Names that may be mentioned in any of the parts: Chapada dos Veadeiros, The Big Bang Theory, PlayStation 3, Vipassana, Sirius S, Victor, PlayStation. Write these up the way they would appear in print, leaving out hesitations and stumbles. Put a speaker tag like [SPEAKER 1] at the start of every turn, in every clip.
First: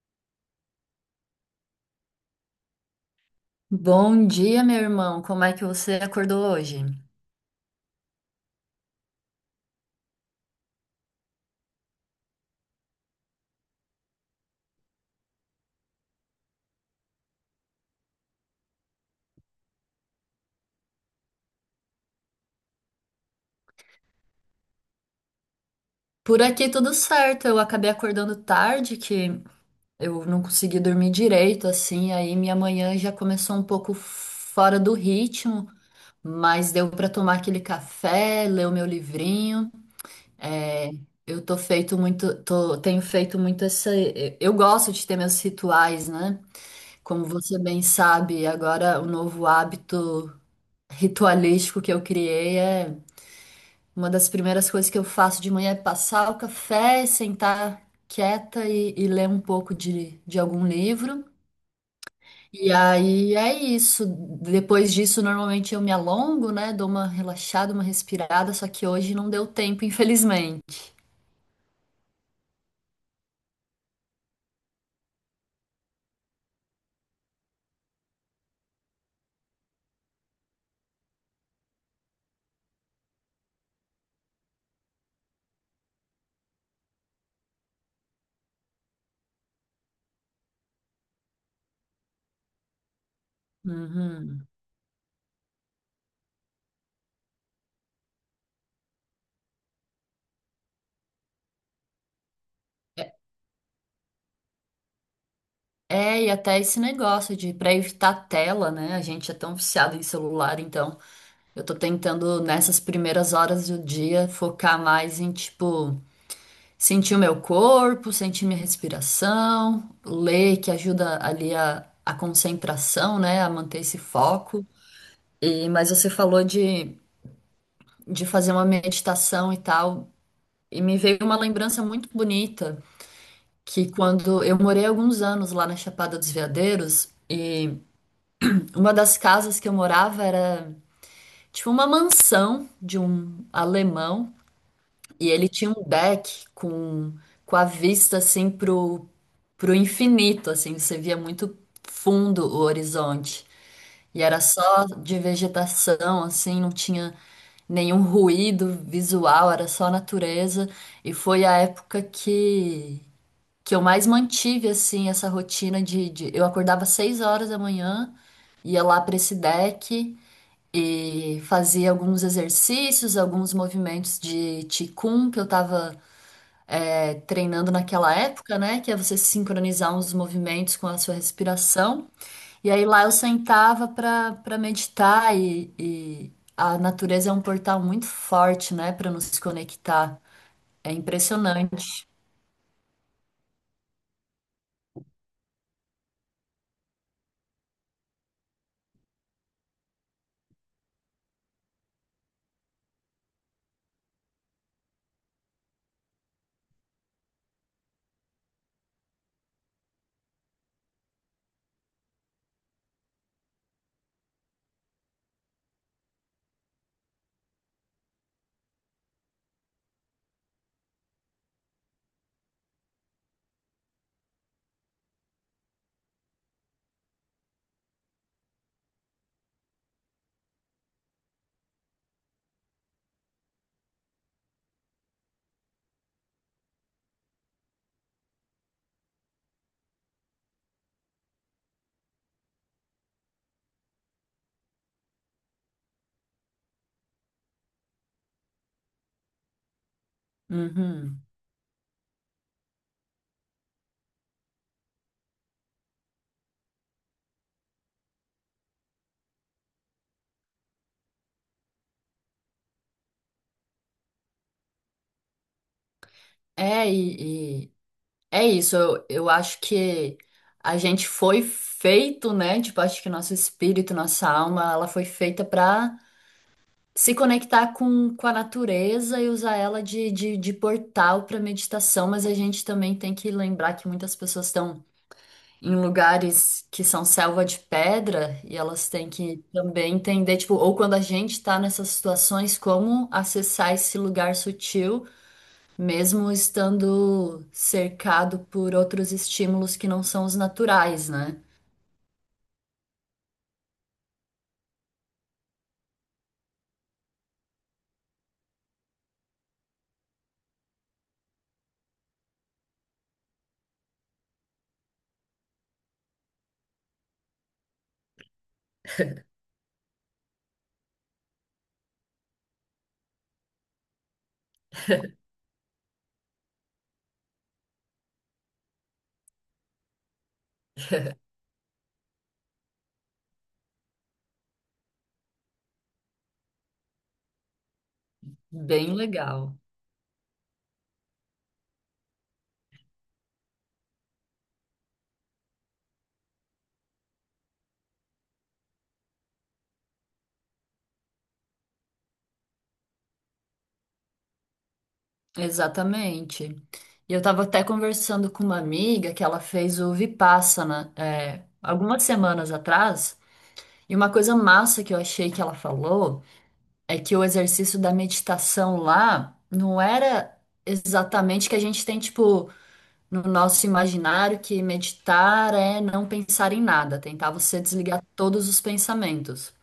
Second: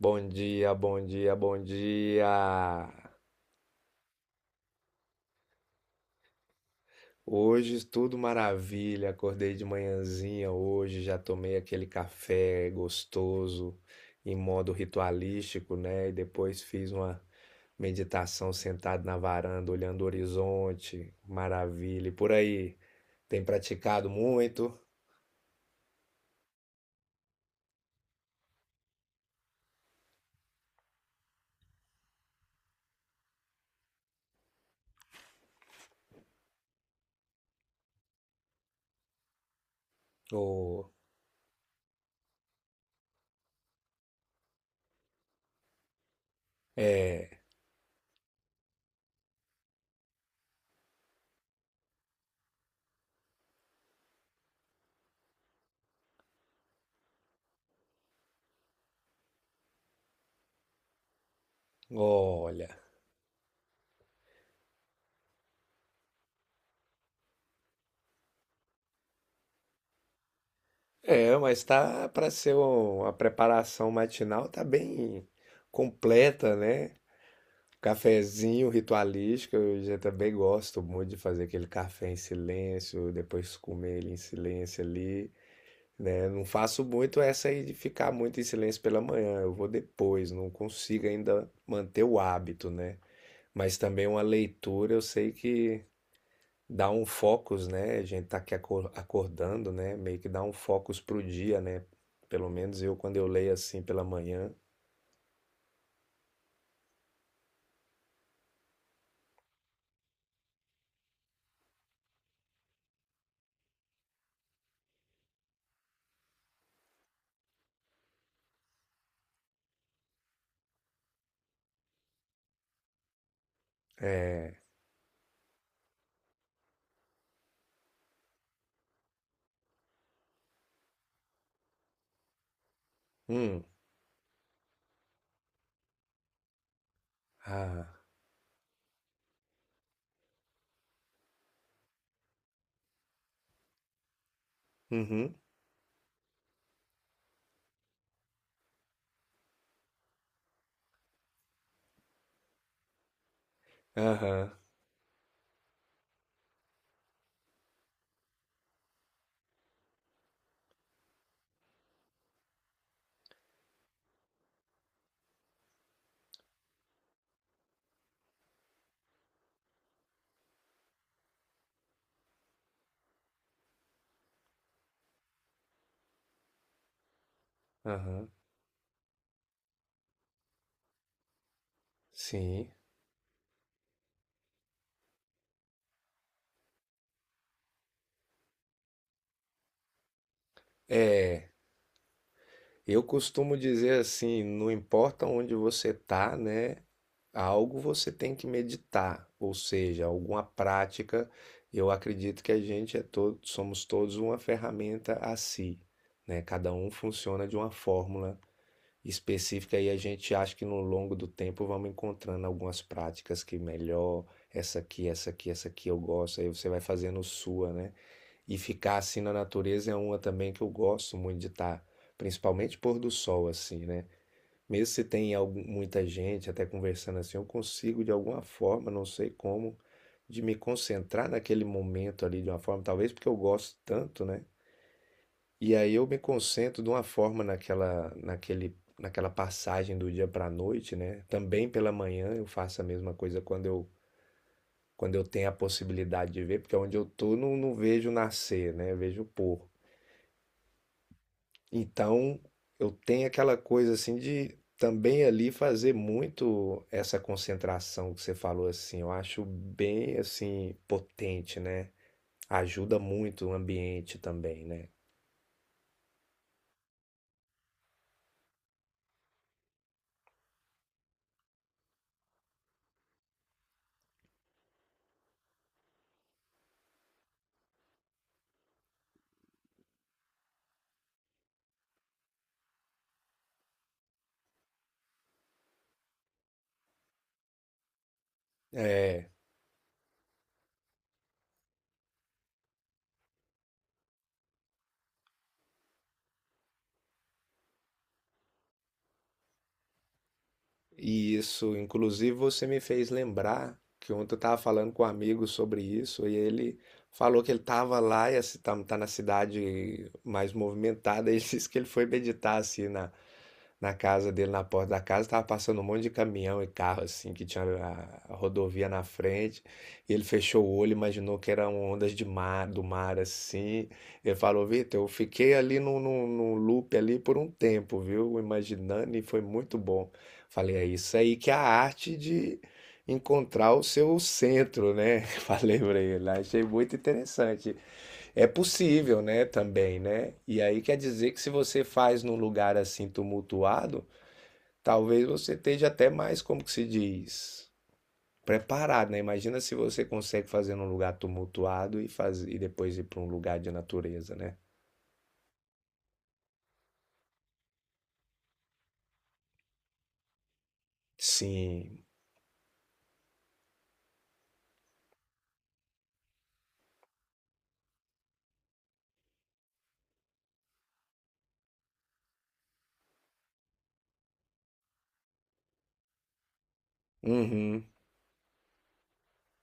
[SPEAKER 1] Bom dia, bom dia, bom dia.
[SPEAKER 2] Bom dia, meu irmão. Como é que você acordou hoje?
[SPEAKER 1] Hoje tudo maravilha. Acordei de manhãzinha hoje, já tomei aquele café gostoso em modo ritualístico, né? E depois fiz uma meditação sentado na varanda, olhando o horizonte. Maravilha. E por aí, tem praticado muito?
[SPEAKER 2] Por aqui tudo certo. Eu acabei acordando tarde, que eu não consegui dormir direito, assim. Aí minha manhã já começou um pouco fora do ritmo, mas deu para tomar aquele café, ler o meu livrinho. É,
[SPEAKER 1] Ou
[SPEAKER 2] eu tô feito muito, tenho feito muito essa. Eu gosto de ter meus rituais, né? Como
[SPEAKER 1] é,
[SPEAKER 2] você bem sabe, agora o novo hábito ritualístico que eu criei é uma das primeiras coisas que eu faço de manhã é passar o café, sentar quieta e ler um pouco de algum livro.
[SPEAKER 1] olha.
[SPEAKER 2] E aí é isso. Depois disso, normalmente eu me alongo, né? Dou uma relaxada, uma respirada, só que hoje não deu tempo, infelizmente.
[SPEAKER 1] É, mas tá para ser uma preparação matinal, tá bem completa, né? Cafezinho ritualístico, eu já também gosto muito de fazer aquele café em silêncio, depois comer ele em silêncio ali, né? Não faço muito essa aí de ficar muito em silêncio pela manhã, eu vou depois, não consigo ainda manter o hábito, né? Mas também uma
[SPEAKER 2] Uhum.
[SPEAKER 1] leitura, eu sei que dá um focus, né? A gente tá aqui acordando, né? Meio que dá um focus pro dia, né? Pelo menos eu,
[SPEAKER 2] É,
[SPEAKER 1] quando eu leio assim pela manhã,
[SPEAKER 2] é, e até esse negócio de para evitar tela, né? A gente é tão viciado em celular, então eu tô tentando nessas primeiras horas do dia focar mais em tipo sentir o meu corpo, sentir minha respiração, ler que ajuda ali a concentração, né, a manter esse
[SPEAKER 1] é.
[SPEAKER 2] foco. E, mas você falou de fazer uma meditação e tal, e me veio uma lembrança muito bonita
[SPEAKER 1] Hum,
[SPEAKER 2] que quando eu morei alguns anos lá na Chapada dos Veadeiros, e
[SPEAKER 1] ah,
[SPEAKER 2] uma das casas que eu morava era tipo uma mansão de um alemão. E
[SPEAKER 1] uhum,
[SPEAKER 2] ele tinha um deck com a vista assim pro infinito, assim, você via muito fundo o horizonte. E era
[SPEAKER 1] aham.
[SPEAKER 2] só de vegetação, assim, não tinha nenhum ruído visual, era só natureza. E foi a época que eu mais mantive, assim, essa rotina de. Eu acordava às 6 horas da manhã, ia lá para esse deck e fazia alguns exercícios, alguns movimentos de qigong que eu tava, é, treinando naquela
[SPEAKER 1] Aham.
[SPEAKER 2] época, né? Que é você sincronizar uns movimentos com a sua respiração.
[SPEAKER 1] Sim.
[SPEAKER 2] E aí lá eu sentava para meditar e a natureza é um portal muito forte, né? Para nos conectar. É
[SPEAKER 1] É.
[SPEAKER 2] impressionante.
[SPEAKER 1] Eu costumo dizer assim, não importa onde você tá, né? Algo você tem que meditar, ou seja, alguma prática. Eu acredito que a gente é todo, somos todos uma ferramenta a si, né? Cada um funciona de uma fórmula específica e a gente acha que no longo do tempo vamos encontrando algumas práticas que melhor, essa aqui, essa aqui, essa aqui eu gosto, aí você vai fazendo sua, né? E ficar assim na natureza é uma também que eu gosto muito de estar, principalmente pôr do sol assim, né? Mesmo se tem muita gente até conversando assim, eu consigo de alguma forma, não sei como, de me concentrar naquele momento ali de uma forma, talvez porque eu gosto tanto, né? E aí eu me concentro de uma forma naquela, naquele, naquela passagem do dia para a noite, né? Também pela manhã eu faço a mesma coisa quando eu tenho a possibilidade de ver, porque onde eu tô não vejo nascer, né? Eu vejo pôr.
[SPEAKER 2] Uhum.
[SPEAKER 1] Então eu tenho aquela coisa assim de também ali fazer muito essa concentração que você falou assim. Eu acho bem assim potente, né? Ajuda muito o ambiente também, né?
[SPEAKER 2] É, e é isso. Eu acho que a gente foi feito, né? Tipo, acho que nosso espírito, nossa alma, ela foi feita para se conectar com a natureza e usar ela de portal para meditação, mas a gente também tem que lembrar que muitas pessoas estão em lugares que são selva de pedra e elas têm
[SPEAKER 1] É,
[SPEAKER 2] que também entender, tipo, ou quando a gente está nessas situações, como acessar esse lugar sutil, mesmo estando cercado por outros estímulos que não são os naturais,
[SPEAKER 1] e
[SPEAKER 2] né?
[SPEAKER 1] isso, inclusive você me fez lembrar que ontem eu estava falando com um amigo sobre isso e ele falou que ele estava lá e está na cidade mais movimentada. E ele disse que ele foi meditar assim na casa dele, na porta da casa, tava passando um monte de caminhão e carro assim, que tinha a rodovia na frente. E ele fechou o olho, imaginou que eram ondas de mar, do mar assim. Ele falou: Vitor, eu fiquei ali num loop ali por um tempo, viu? Imaginando e foi muito bom. Falei: é isso aí que é a arte de encontrar o seu centro, né? Falei pra ele, achei muito interessante. É
[SPEAKER 2] Bem
[SPEAKER 1] possível, né?
[SPEAKER 2] legal.
[SPEAKER 1] Também, né? E aí quer dizer que se você faz num lugar assim tumultuado, talvez você esteja até mais, como que se diz, preparado, né? Imagina se você consegue fazer num lugar tumultuado e faz e depois ir para um lugar de natureza, né?
[SPEAKER 2] Exatamente. E eu estava até conversando com uma amiga que ela fez o Vipassana, é, algumas
[SPEAKER 1] Sim.
[SPEAKER 2] semanas atrás, e uma coisa massa que eu achei que ela falou é que o exercício da meditação lá não era exatamente que a gente tem, tipo, no nosso imaginário que meditar é não pensar em nada, tentar você
[SPEAKER 1] Uhum.
[SPEAKER 2] desligar todos os pensamentos.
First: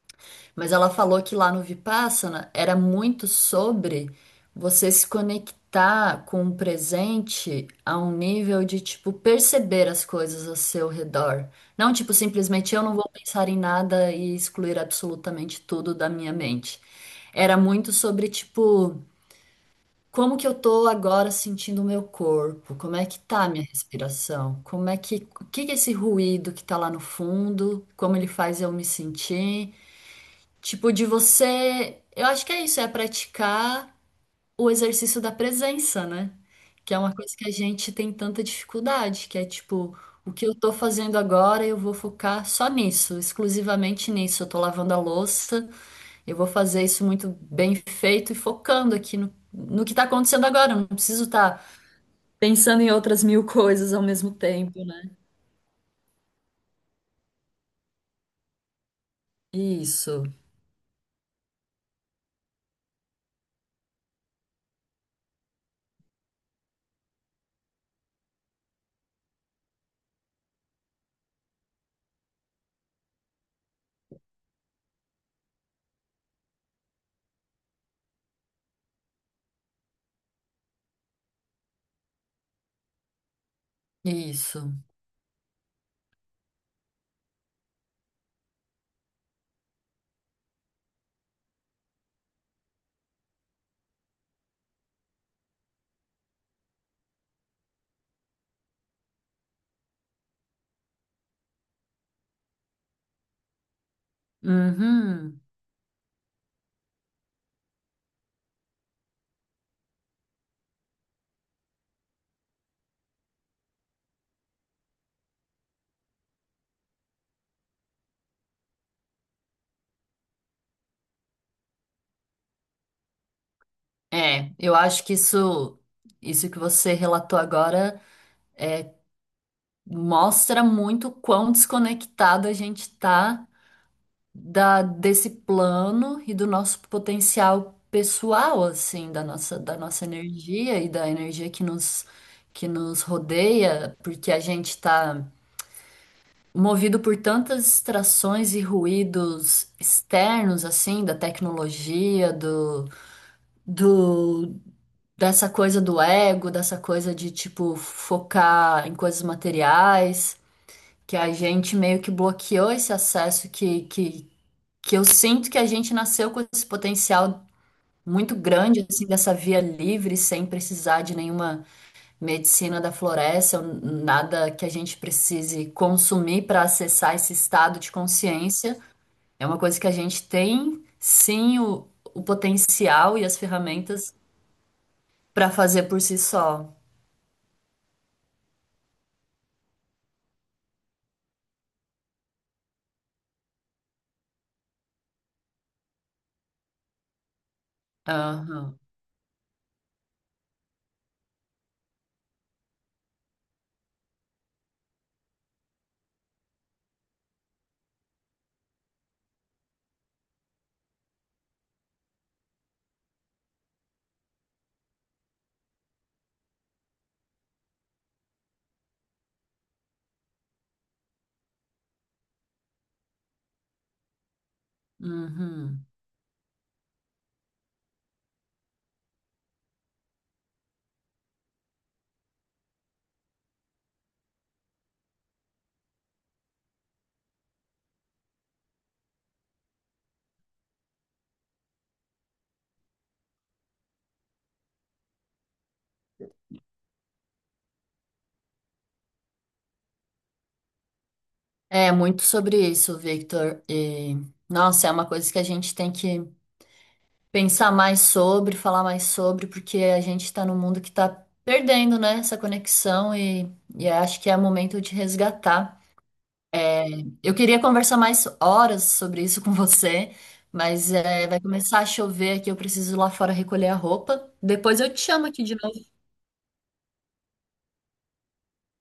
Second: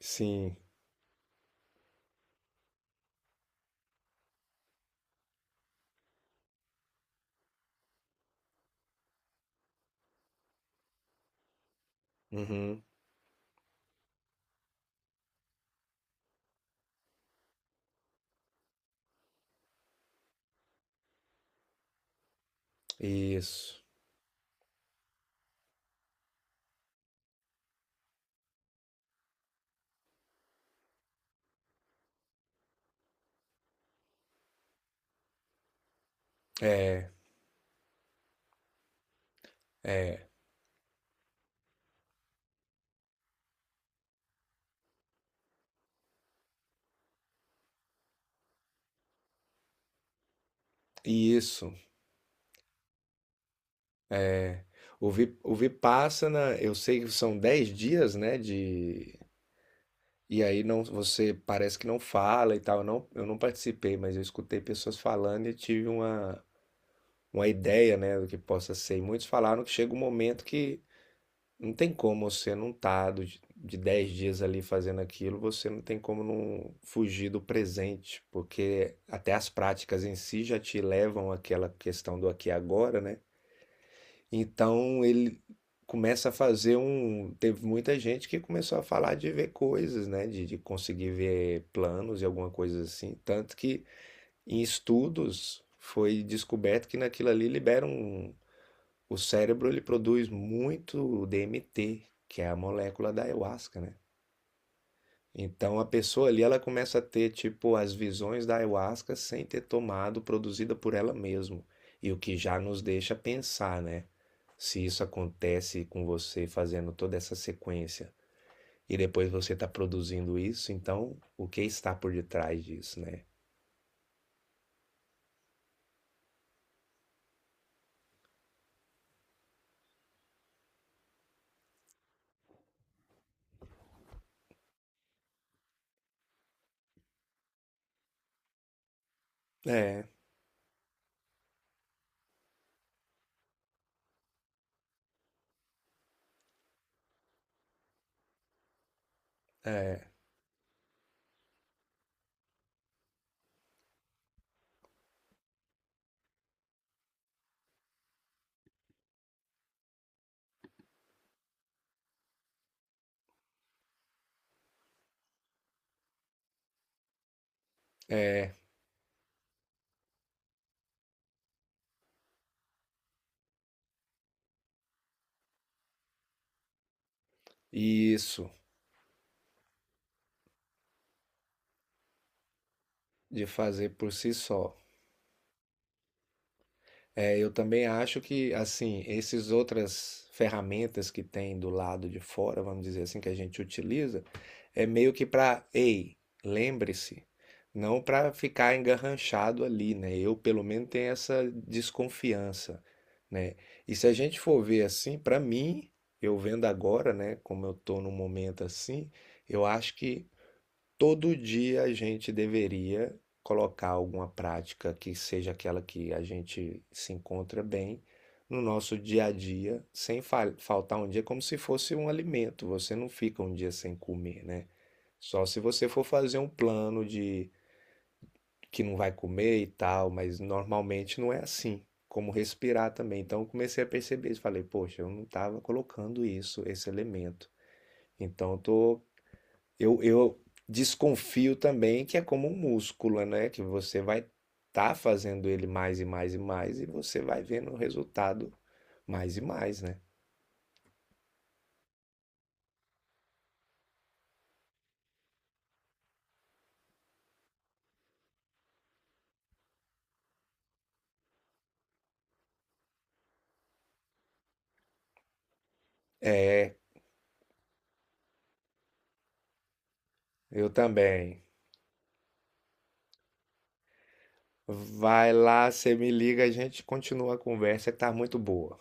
[SPEAKER 1] Sim.
[SPEAKER 2] Mas ela falou que lá no Vipassana era muito sobre você se conectar com o presente a um nível de, tipo, perceber as coisas ao seu redor. Não, tipo, simplesmente
[SPEAKER 1] Uhum.
[SPEAKER 2] eu não vou pensar em nada e excluir absolutamente tudo da minha mente. Era muito sobre, tipo, como que eu tô agora sentindo o meu corpo? Como é que tá a minha
[SPEAKER 1] Isso.
[SPEAKER 2] respiração? Como é que, o que que é esse ruído que tá lá no fundo? Como ele faz eu me sentir? Tipo, de você. Eu acho que é isso, é praticar o exercício da presença, né? Que é
[SPEAKER 1] É.
[SPEAKER 2] uma coisa que a gente tem tanta dificuldade, que é tipo, o que eu tô fazendo agora, eu vou focar só nisso, exclusivamente nisso. Eu tô lavando a louça, eu vou fazer isso muito bem feito e focando aqui no, no que tá acontecendo agora. Eu não preciso estar
[SPEAKER 1] Isso.
[SPEAKER 2] pensando em outras mil coisas ao mesmo
[SPEAKER 1] É.
[SPEAKER 2] tempo, né?
[SPEAKER 1] O Vipassana, eu sei que são 10 dias, né? de,
[SPEAKER 2] Isso,
[SPEAKER 1] E aí não, você parece que não fala e tal. Eu não participei, mas eu escutei pessoas falando e tive uma ideia, né, do que possa ser. E muitos falaram que chega um momento que não tem como você não tá de 10 dias ali fazendo aquilo, você não tem como não fugir do presente, porque até as práticas em si já te levam àquela questão do aqui e agora, né?
[SPEAKER 2] isso.
[SPEAKER 1] Então ele começa a fazer um. Teve muita gente que começou a falar de ver coisas, né? De conseguir ver planos e alguma coisa assim. Tanto que em estudos foi descoberto que naquilo ali libera um. O cérebro ele produz muito DMT, que é a molécula da ayahuasca, né?
[SPEAKER 2] Uhum.
[SPEAKER 1] Então a pessoa ali ela começa a ter tipo as visões da ayahuasca sem ter tomado, produzida por ela mesma. E o que já nos deixa pensar, né? Se isso acontece com você fazendo toda essa sequência e depois você está produzindo isso, então o que está por detrás disso, né?
[SPEAKER 2] É, eu acho que isso que você relatou agora mostra muito o quão desconectado a gente tá desse plano e do nosso potencial pessoal, assim, da nossa
[SPEAKER 1] É,
[SPEAKER 2] energia e da energia que nos rodeia, porque a gente tá movido por tantas distrações e ruídos
[SPEAKER 1] é,
[SPEAKER 2] externos, assim, da tecnologia, do dessa coisa do ego, dessa coisa de tipo focar em coisas materiais, que a gente meio que bloqueou esse acesso que eu sinto que a gente nasceu com esse potencial muito
[SPEAKER 1] é.
[SPEAKER 2] grande assim dessa via livre sem precisar de nenhuma medicina da floresta, ou nada que a gente precise consumir para acessar esse estado de
[SPEAKER 1] E isso
[SPEAKER 2] consciência. É uma coisa que a gente tem sim o potencial e as
[SPEAKER 1] de fazer por
[SPEAKER 2] ferramentas
[SPEAKER 1] si só.
[SPEAKER 2] para fazer por si só.
[SPEAKER 1] É, eu também acho que, assim, essas outras ferramentas que tem do lado de fora, vamos dizer assim, que a gente utiliza, é meio que para, ei, lembre-se, não para ficar
[SPEAKER 2] Aham.
[SPEAKER 1] engarranchado ali, né? Eu, pelo menos, tenho essa desconfiança, né? E se a gente for ver assim, para mim, eu vendo agora, né, como eu tô num momento assim, eu acho que todo dia a gente deveria colocar alguma prática que seja aquela que a gente se encontra bem no nosso dia a dia, sem faltar um dia, como se fosse um alimento. Você não fica um dia sem comer, né? Só se
[SPEAKER 2] Uhum.
[SPEAKER 1] você for fazer um plano de que não vai comer e tal, mas normalmente não é assim. Como respirar também. Então eu comecei a perceber isso. Falei, poxa, eu não estava colocando isso, esse elemento. Então eu desconfio também que é como um músculo, né? Que você vai estar fazendo ele mais e mais e mais e você vai vendo o resultado mais e mais, né?
[SPEAKER 2] É muito sobre isso, Victor. E, nossa, é uma coisa que a gente tem que pensar mais sobre, falar mais sobre, porque a gente está num mundo que está perdendo, né, essa conexão e acho que é momento de resgatar.
[SPEAKER 1] É,
[SPEAKER 2] Eu queria conversar mais horas sobre isso com você,
[SPEAKER 1] eu
[SPEAKER 2] mas é, vai
[SPEAKER 1] também.
[SPEAKER 2] começar a chover aqui, eu preciso ir lá fora recolher a roupa. Depois eu te chamo
[SPEAKER 1] Vai
[SPEAKER 2] aqui de
[SPEAKER 1] lá, você
[SPEAKER 2] novo.
[SPEAKER 1] me liga, a gente continua a conversa que tá muito boa.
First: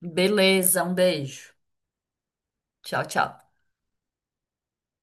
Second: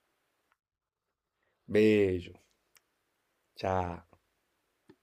[SPEAKER 2] Beleza, um beijo.
[SPEAKER 1] Beijo,
[SPEAKER 2] Tchau, tchau.
[SPEAKER 1] tchau.